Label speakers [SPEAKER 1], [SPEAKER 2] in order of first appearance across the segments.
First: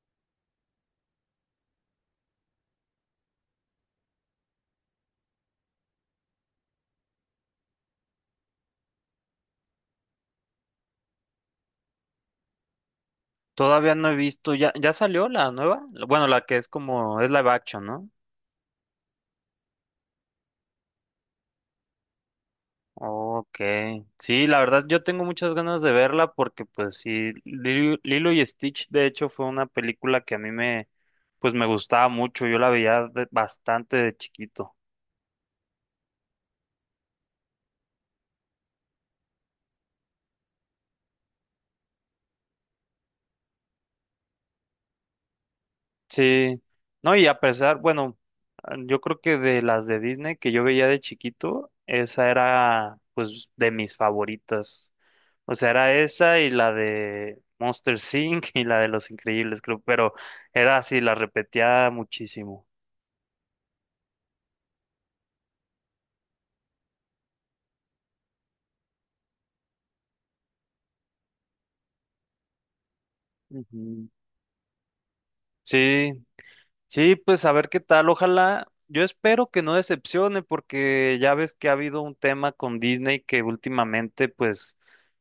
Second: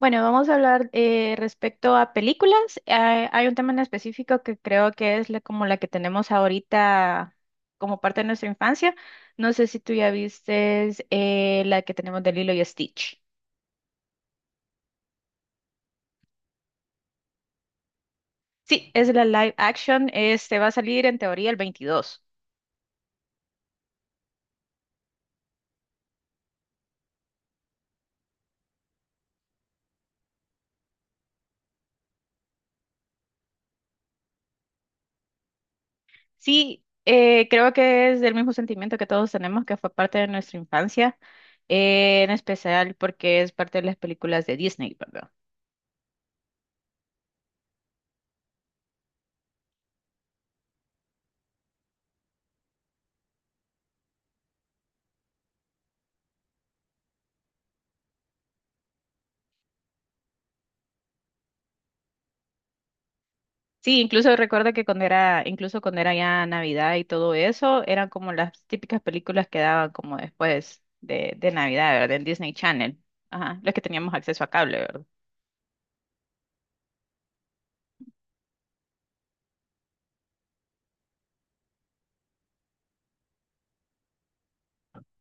[SPEAKER 1] Bueno, vamos a hablar respecto a películas. Hay un tema en específico que creo que es como la que tenemos ahorita como parte de nuestra infancia. No sé si tú ya viste la que tenemos de Lilo y Stitch.
[SPEAKER 2] Todavía no he visto, ya, ya salió la nueva, bueno, la que es como, es live action, ¿no?
[SPEAKER 1] Sí, es la live action. Este va a salir en teoría el 22.
[SPEAKER 2] Ok, sí, la verdad yo tengo muchas ganas de verla porque pues sí, Lilo y Stitch de hecho fue una película que a mí me gustaba mucho, yo la veía bastante de chiquito.
[SPEAKER 1] Sí, creo que es del mismo sentimiento que todos tenemos, que fue parte de nuestra infancia, en especial porque es parte de las películas de Disney, ¿verdad?
[SPEAKER 2] Sí, no, y a pesar, bueno, yo creo que de las de Disney que yo veía de chiquito, esa era pues de mis favoritas. O sea, era esa y la de Monster Inc. y la de Los Increíbles, creo, pero era así, la repetía muchísimo.
[SPEAKER 1] Sí, incluso recuerdo que incluso cuando era ya Navidad y todo eso, eran como las típicas películas que daban como después de Navidad, ¿verdad? En Disney Channel. Ajá, los que
[SPEAKER 2] Ujú.
[SPEAKER 1] teníamos acceso a cable, ¿verdad?
[SPEAKER 2] Sí, sí, pues a ver qué tal. Ojalá, yo espero que no decepcione porque ya ves que ha habido un tema con Disney que últimamente pues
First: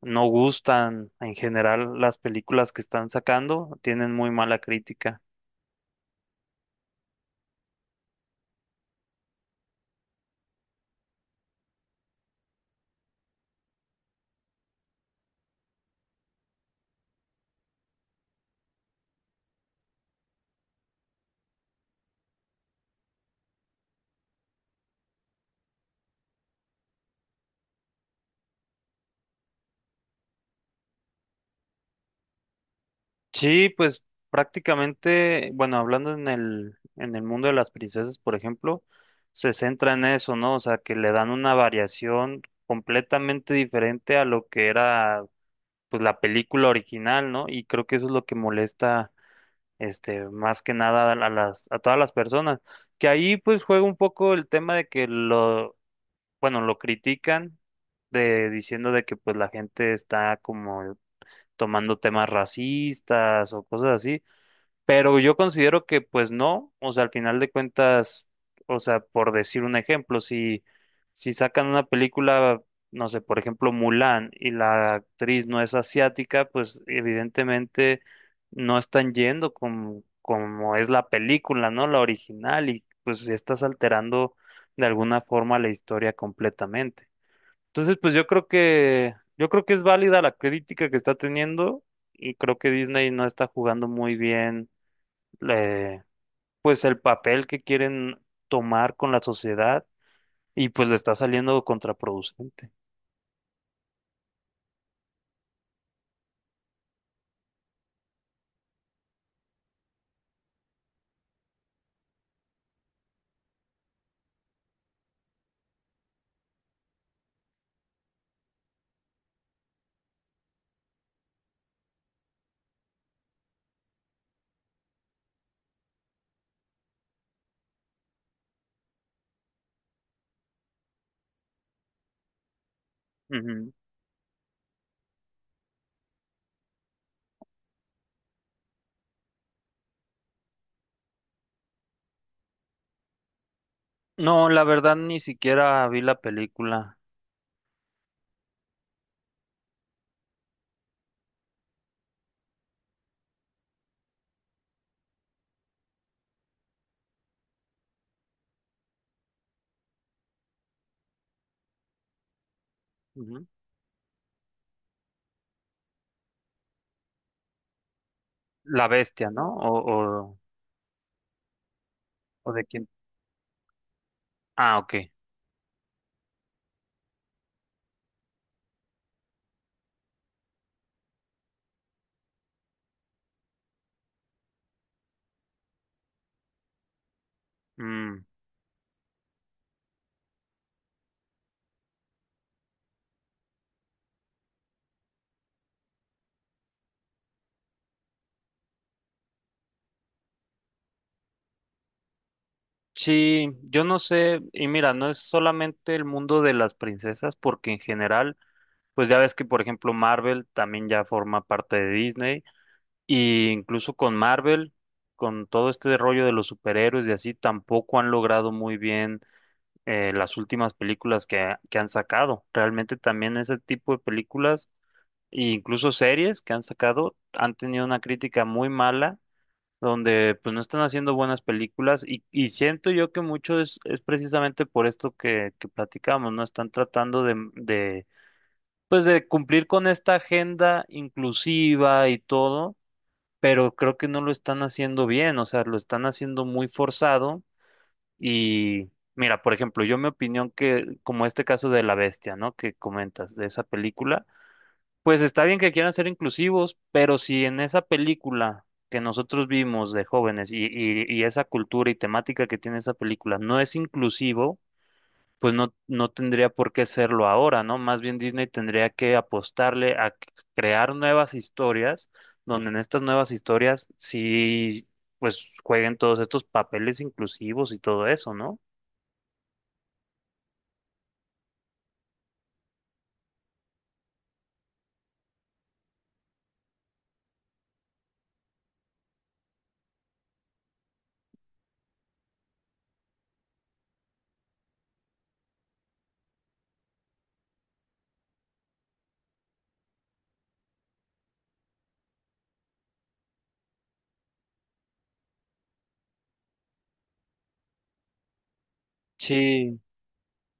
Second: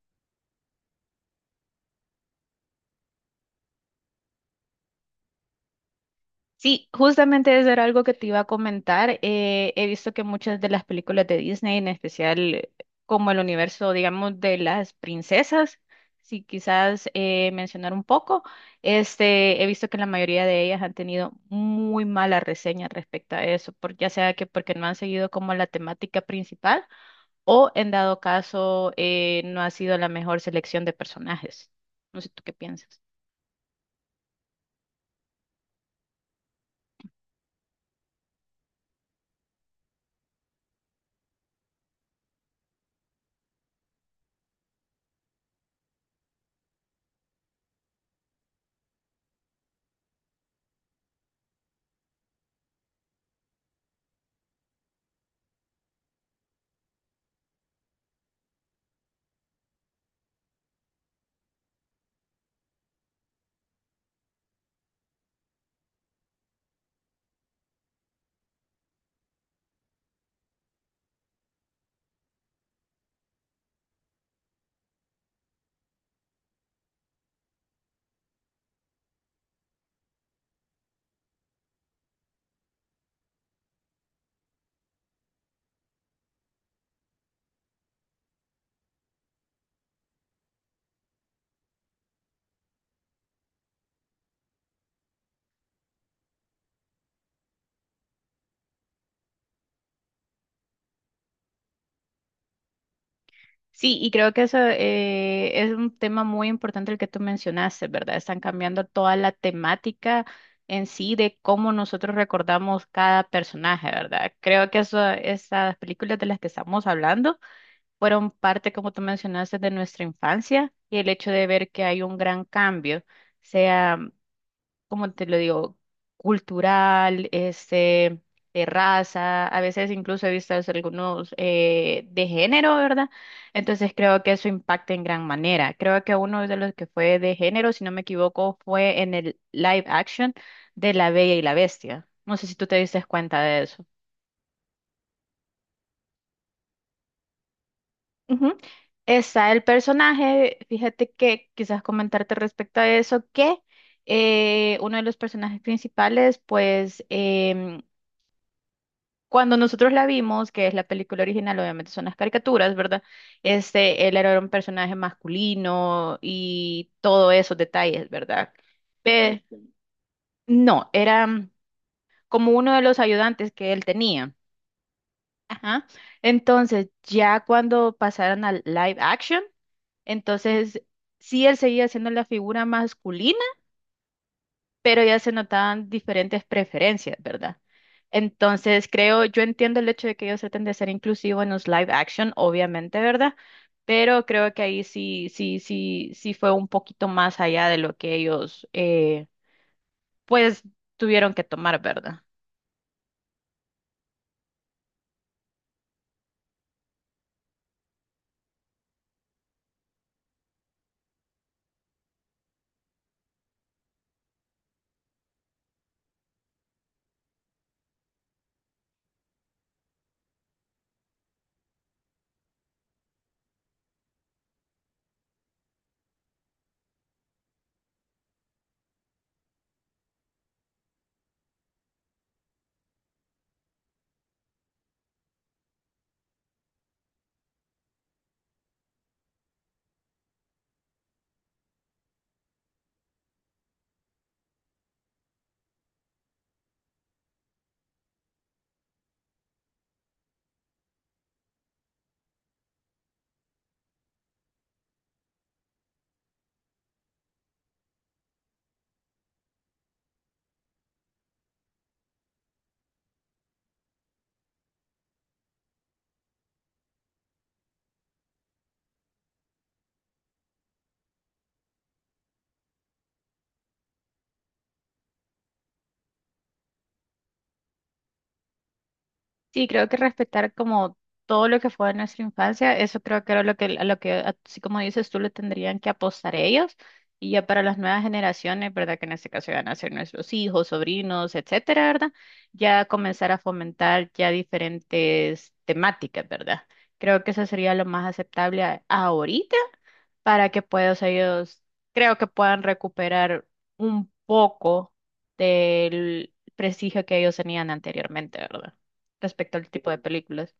[SPEAKER 2] no gustan en general las películas que están sacando, tienen muy mala crítica.
[SPEAKER 1] Sí, justamente eso era algo que te iba a comentar. He visto que muchas de las películas de Disney, en especial como el universo, digamos, de las princesas, si quizás mencionar un poco, este, he visto que la mayoría de ellas han tenido muy mala reseña respecto a eso, ya sea que porque no han seguido como la temática principal o en dado caso no ha sido la mejor selección de personajes. No sé tú qué piensas.
[SPEAKER 2] Sí, pues prácticamente, bueno, hablando en el mundo de las princesas, por ejemplo, se centra en eso, ¿no? O sea, que le dan una variación completamente diferente a lo que era pues la película original, ¿no? Y creo que eso es lo que molesta este, más que nada a todas las personas. Que ahí pues juega un poco el tema de que lo, bueno, lo critican de diciendo de que pues la gente está como tomando temas racistas o cosas así, pero yo considero que pues no, o sea, al final de cuentas, o sea, por decir un ejemplo, si sacan una película, no sé, por ejemplo, Mulan y la actriz no es asiática, pues evidentemente no están yendo como, como es la película, ¿no? La original y pues estás alterando de alguna forma la historia completamente. Entonces, pues yo creo que es válida la crítica que está teniendo y creo que Disney no está jugando muy bien eh, pues el papel que quieren tomar con la sociedad y pues le está saliendo contraproducente.
[SPEAKER 1] Sí, y creo que eso es un tema muy importante el que tú mencionaste, ¿verdad? Están cambiando toda la temática en sí de cómo nosotros recordamos cada personaje, ¿verdad? Creo que eso, esas películas de las que estamos hablando fueron parte, como tú mencionaste, de nuestra infancia y el hecho de ver que hay un gran cambio. Sea como te lo digo, cultural, este, de raza, a veces incluso he visto algunos de género, ¿verdad?
[SPEAKER 2] Ujú.
[SPEAKER 1] Entonces creo que eso impacta en gran manera. Creo que uno de los que fue de género, si no me equivoco, fue en el live action de La Bella y la Bestia. No sé si tú te diste cuenta de eso.
[SPEAKER 2] No, la verdad ni siquiera vi la película.
[SPEAKER 1] Ujú. Está el personaje, fíjate que quizás comentarte respecto a eso, que uno de los personajes principales, pues cuando nosotros la vimos, que es la película original, obviamente son las caricaturas, ¿verdad?
[SPEAKER 2] Ujú.
[SPEAKER 1] Este, él era un personaje masculino y todos esos detalles, ¿verdad?
[SPEAKER 2] La bestia,
[SPEAKER 1] Pe-
[SPEAKER 2] ¿no?
[SPEAKER 1] no, era como
[SPEAKER 2] O de
[SPEAKER 1] uno de
[SPEAKER 2] quién.
[SPEAKER 1] los ayudantes que él tenía.
[SPEAKER 2] Ah, ok.
[SPEAKER 1] Ajá. Entonces, ya cuando pasaron al live action, entonces sí él seguía siendo la figura masculina pero ya se notaban diferentes preferencias, ¿verdad?
[SPEAKER 2] Mm.
[SPEAKER 1] Entonces, creo, yo entiendo el hecho de que ellos traten de ser inclusivos en los live action, obviamente, ¿verdad? Pero creo que ahí sí fue un poquito más allá de lo que ellos, pues, tuvieron que tomar, ¿verdad?
[SPEAKER 2] Sí, yo no sé, y mira, no es solamente el mundo de las princesas, porque en general, pues ya ves que, por ejemplo, Marvel también ya forma parte de Disney. Y incluso con Marvel, con todo este rollo de los superhéroes y así, tampoco han logrado muy bien las últimas películas que han sacado. Realmente también ese tipo de películas e incluso series que han sacado han tenido una crítica muy mala, donde pues no están haciendo buenas películas y siento yo que mucho es precisamente por esto que platicamos, ¿no? Están tratando pues de cumplir con esta agenda inclusiva y todo, pero creo que no lo están haciendo bien, o sea, lo están haciendo muy forzado. Y mira, por ejemplo, yo mi opinión que como este caso de La Bestia, ¿no? que comentas de esa película, pues está bien que quieran ser inclusivos, pero si en esa película que nosotros vimos de jóvenes y esa cultura y temática que tiene esa película no es inclusivo, pues no, no tendría por qué serlo ahora, ¿no? Más bien Disney tendría que apostarle a crear nuevas historias, donde en estas nuevas historias sí, pues jueguen todos estos papeles inclusivos y todo eso, ¿no?
[SPEAKER 1] Sí, creo que respetar como todo lo que fue de nuestra infancia, eso creo que era lo que, a lo que, así como dices tú, le tendrían que apostar ellos. Y ya para las nuevas generaciones, ¿verdad? Que en este caso van a ser nuestros hijos, sobrinos, etcétera, ¿verdad? Ya comenzar a fomentar ya diferentes temáticas, ¿verdad? Creo que eso sería lo más aceptable ahorita para que puedan, o sea, ellos creo que puedan recuperar un poco del prestigio que ellos tenían anteriormente, ¿verdad? Respecto al
[SPEAKER 2] Sí,
[SPEAKER 1] tipo de películas.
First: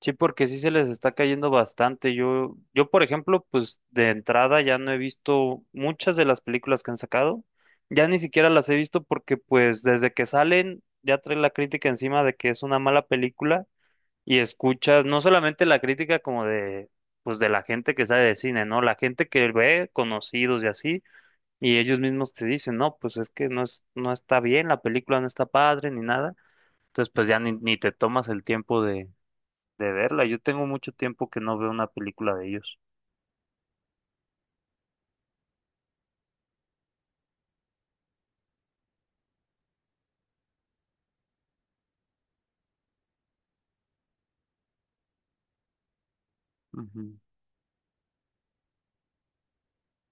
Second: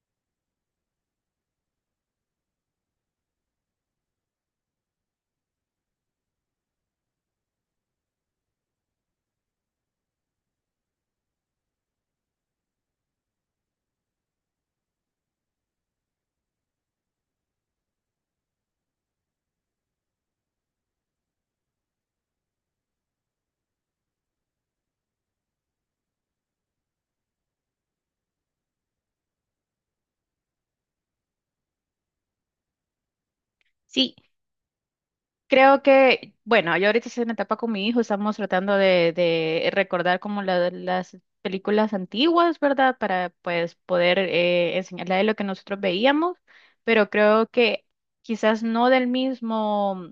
[SPEAKER 2] sí, porque sí se les está cayendo bastante. Por ejemplo, pues de entrada ya no he visto muchas de las películas que han sacado. Ya ni siquiera las he visto porque pues desde que salen ya trae la crítica encima de que es una mala película y escuchas no solamente la crítica como de, pues de la gente que sabe de cine, ¿no? La gente que ve conocidos y así, y ellos mismos te dicen, no, pues es que no es, no está bien, la película no está padre ni nada. Entonces, pues ya ni te tomas el tiempo de verla. Yo tengo mucho tiempo que no veo una película de ellos.
[SPEAKER 1] Sí, creo que, bueno, yo ahorita estoy en etapa con mi hijo, estamos tratando de recordar como las películas antiguas, ¿verdad? Para pues poder enseñarle a él lo que nosotros veíamos,
[SPEAKER 2] Ujú.
[SPEAKER 1] pero creo que quizás no del mismo.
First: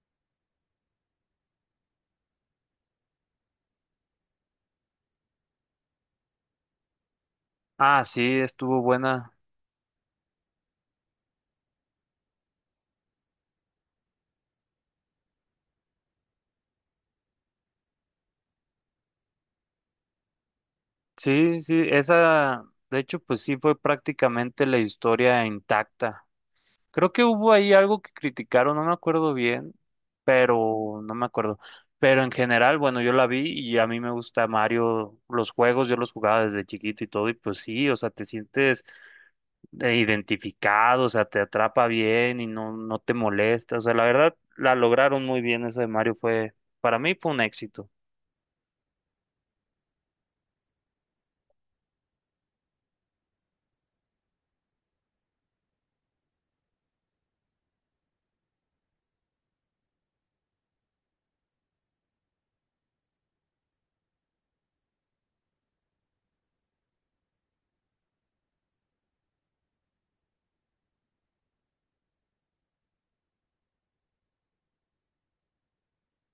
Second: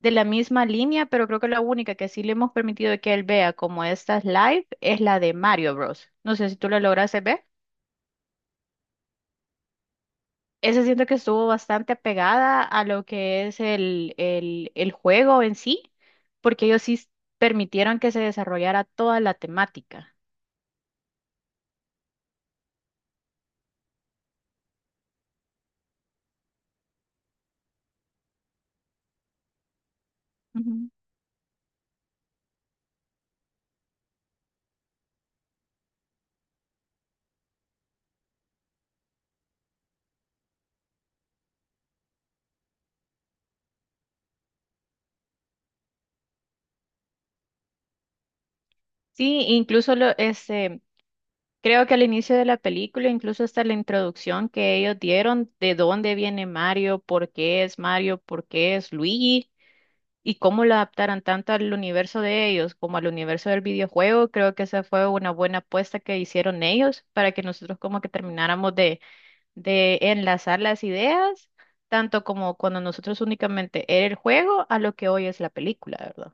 [SPEAKER 1] De la misma línea, pero creo que la única que sí le hemos permitido que él vea como estas live es la de Mario Bros. No sé si tú la lograste ver.
[SPEAKER 2] Ah, sí, estuvo buena.
[SPEAKER 1] Esa siento que estuvo bastante pegada a lo que es el juego en sí, porque ellos sí permitieron que se desarrollara toda la temática.
[SPEAKER 2] Sí, de hecho, pues sí fue prácticamente la historia intacta. Creo que hubo ahí algo que criticaron, no me acuerdo bien,
[SPEAKER 1] Ujú.
[SPEAKER 2] pero no me acuerdo. Pero en general, bueno, yo la vi y a mí me gusta Mario, los juegos, yo los jugaba desde chiquito y todo, y pues sí, o sea, te sientes identificado, o sea, te atrapa bien y no, no te molesta, o sea, la verdad, la lograron muy bien esa de Mario, fue, para mí fue un éxito.
[SPEAKER 1] Sí, incluso lo, este, creo que al inicio de la película, incluso hasta la introducción que ellos dieron de dónde viene Mario, por qué es Mario, por qué es Luigi. Y cómo lo adaptaran tanto al universo de ellos como al universo del videojuego, creo que esa fue una buena apuesta que hicieron ellos para que nosotros como que termináramos de, enlazar las ideas, tanto como cuando nosotros únicamente era el juego a lo que hoy es la película, ¿verdad?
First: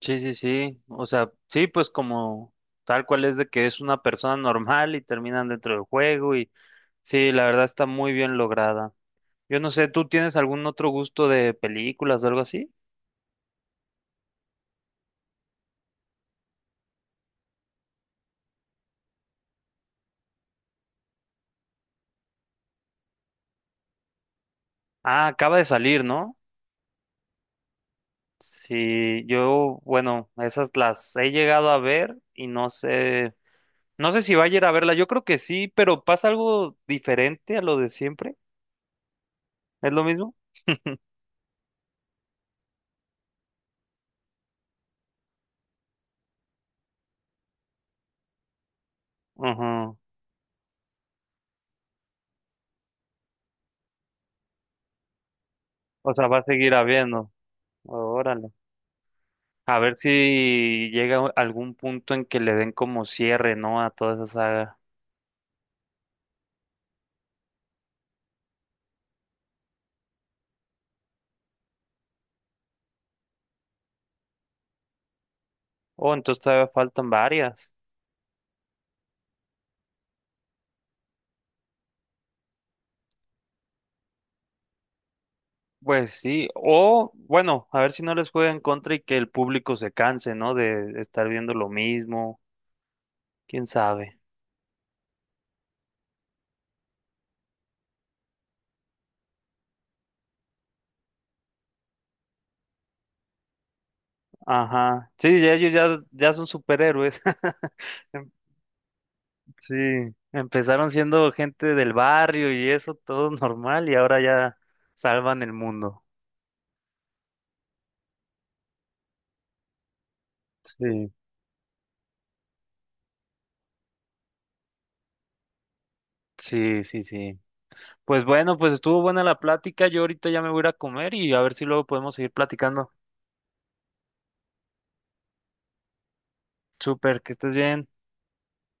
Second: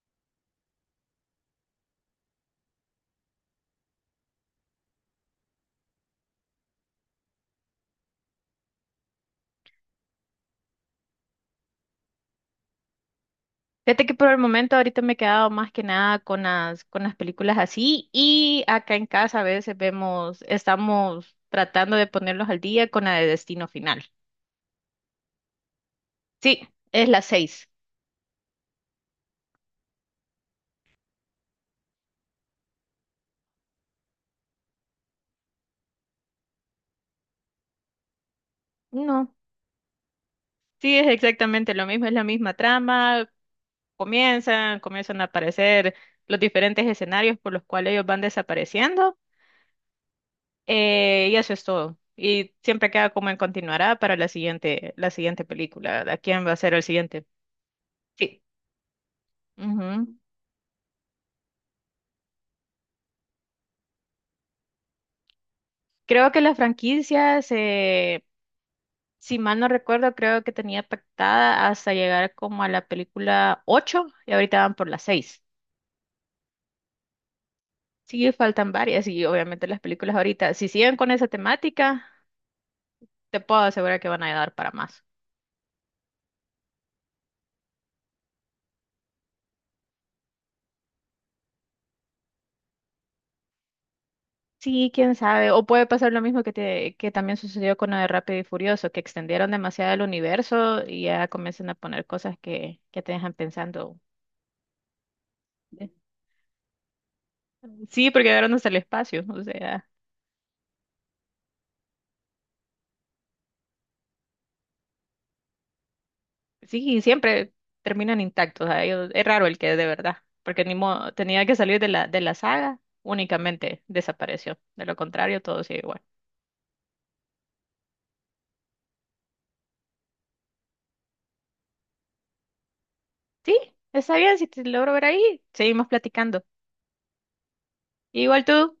[SPEAKER 2] Sí, o sea, sí, pues como tal cual es de que es una persona normal y terminan dentro del juego y sí, la verdad está muy bien lograda. Yo no sé, ¿tú tienes algún otro gusto de películas o algo así?
[SPEAKER 1] Fíjate que por el momento ahorita me he quedado más que nada con las películas así y acá en casa a veces vemos, estamos tratando de ponerlos al día con la de Destino Final.
[SPEAKER 2] Ah, acaba de salir, ¿no?
[SPEAKER 1] Sí, es la seis.
[SPEAKER 2] Sí, yo, bueno, esas las he llegado a ver y no sé, no sé si va a ir a verla, yo creo que sí, pero pasa algo diferente a lo de siempre,
[SPEAKER 1] No.
[SPEAKER 2] ¿es lo mismo?
[SPEAKER 1] Sí, es exactamente lo mismo, es la misma trama, comienzan, comienzan a aparecer los diferentes escenarios por los cuales ellos van desapareciendo,
[SPEAKER 2] Ujú.
[SPEAKER 1] y eso es todo. Y siempre queda como en continuará para la siguiente película,
[SPEAKER 2] O
[SPEAKER 1] ¿verdad?
[SPEAKER 2] sea, va a
[SPEAKER 1] ¿Quién va a
[SPEAKER 2] seguir
[SPEAKER 1] ser el siguiente?
[SPEAKER 2] habiendo,
[SPEAKER 1] Sí.
[SPEAKER 2] órale. A ver
[SPEAKER 1] Ujú.
[SPEAKER 2] si llega algún punto en que le den como cierre, ¿no? A toda esa saga.
[SPEAKER 1] Creo que la franquicia se, si mal no recuerdo, creo que tenía pactada hasta llegar como a la película 8 y ahorita van por la 6.
[SPEAKER 2] Oh, entonces todavía faltan varias.
[SPEAKER 1] Sí, faltan varias y obviamente las películas ahorita, si siguen con esa temática, te puedo asegurar que van a dar para más.
[SPEAKER 2] Pues sí, o bueno, a ver si no les juega en contra y que el público se canse, ¿no? De estar viendo lo mismo, quién sabe.
[SPEAKER 1] Sí, quién sabe. O puede pasar lo mismo que también sucedió con lo de Rápido y Furioso, que extendieron demasiado el universo y ya comienzan a poner cosas que te dejan pensando.
[SPEAKER 2] Ajá, sí,
[SPEAKER 1] eh,
[SPEAKER 2] ya son superhéroes.
[SPEAKER 1] Sí, porque
[SPEAKER 2] Em-
[SPEAKER 1] llegaron hasta el espacio. O
[SPEAKER 2] Sí,
[SPEAKER 1] sea,
[SPEAKER 2] empezaron siendo gente del barrio y eso, todo normal, y ahora ya salvan el mundo.
[SPEAKER 1] sí, siempre terminan intactos. Es raro el que es de verdad, porque ni
[SPEAKER 2] Sí,
[SPEAKER 1] modo, tenía que salir de la, saga, únicamente desapareció. De lo contrario, todo sigue igual.
[SPEAKER 2] sí. Pues bueno, pues estuvo buena la plática, yo ahorita ya me voy a ir a comer y a ver si luego podemos seguir platicando.
[SPEAKER 1] Sí, está bien, si te logro ver ahí, seguimos platicando.
[SPEAKER 2] Súper, que estés bien.
[SPEAKER 1] Igual tú.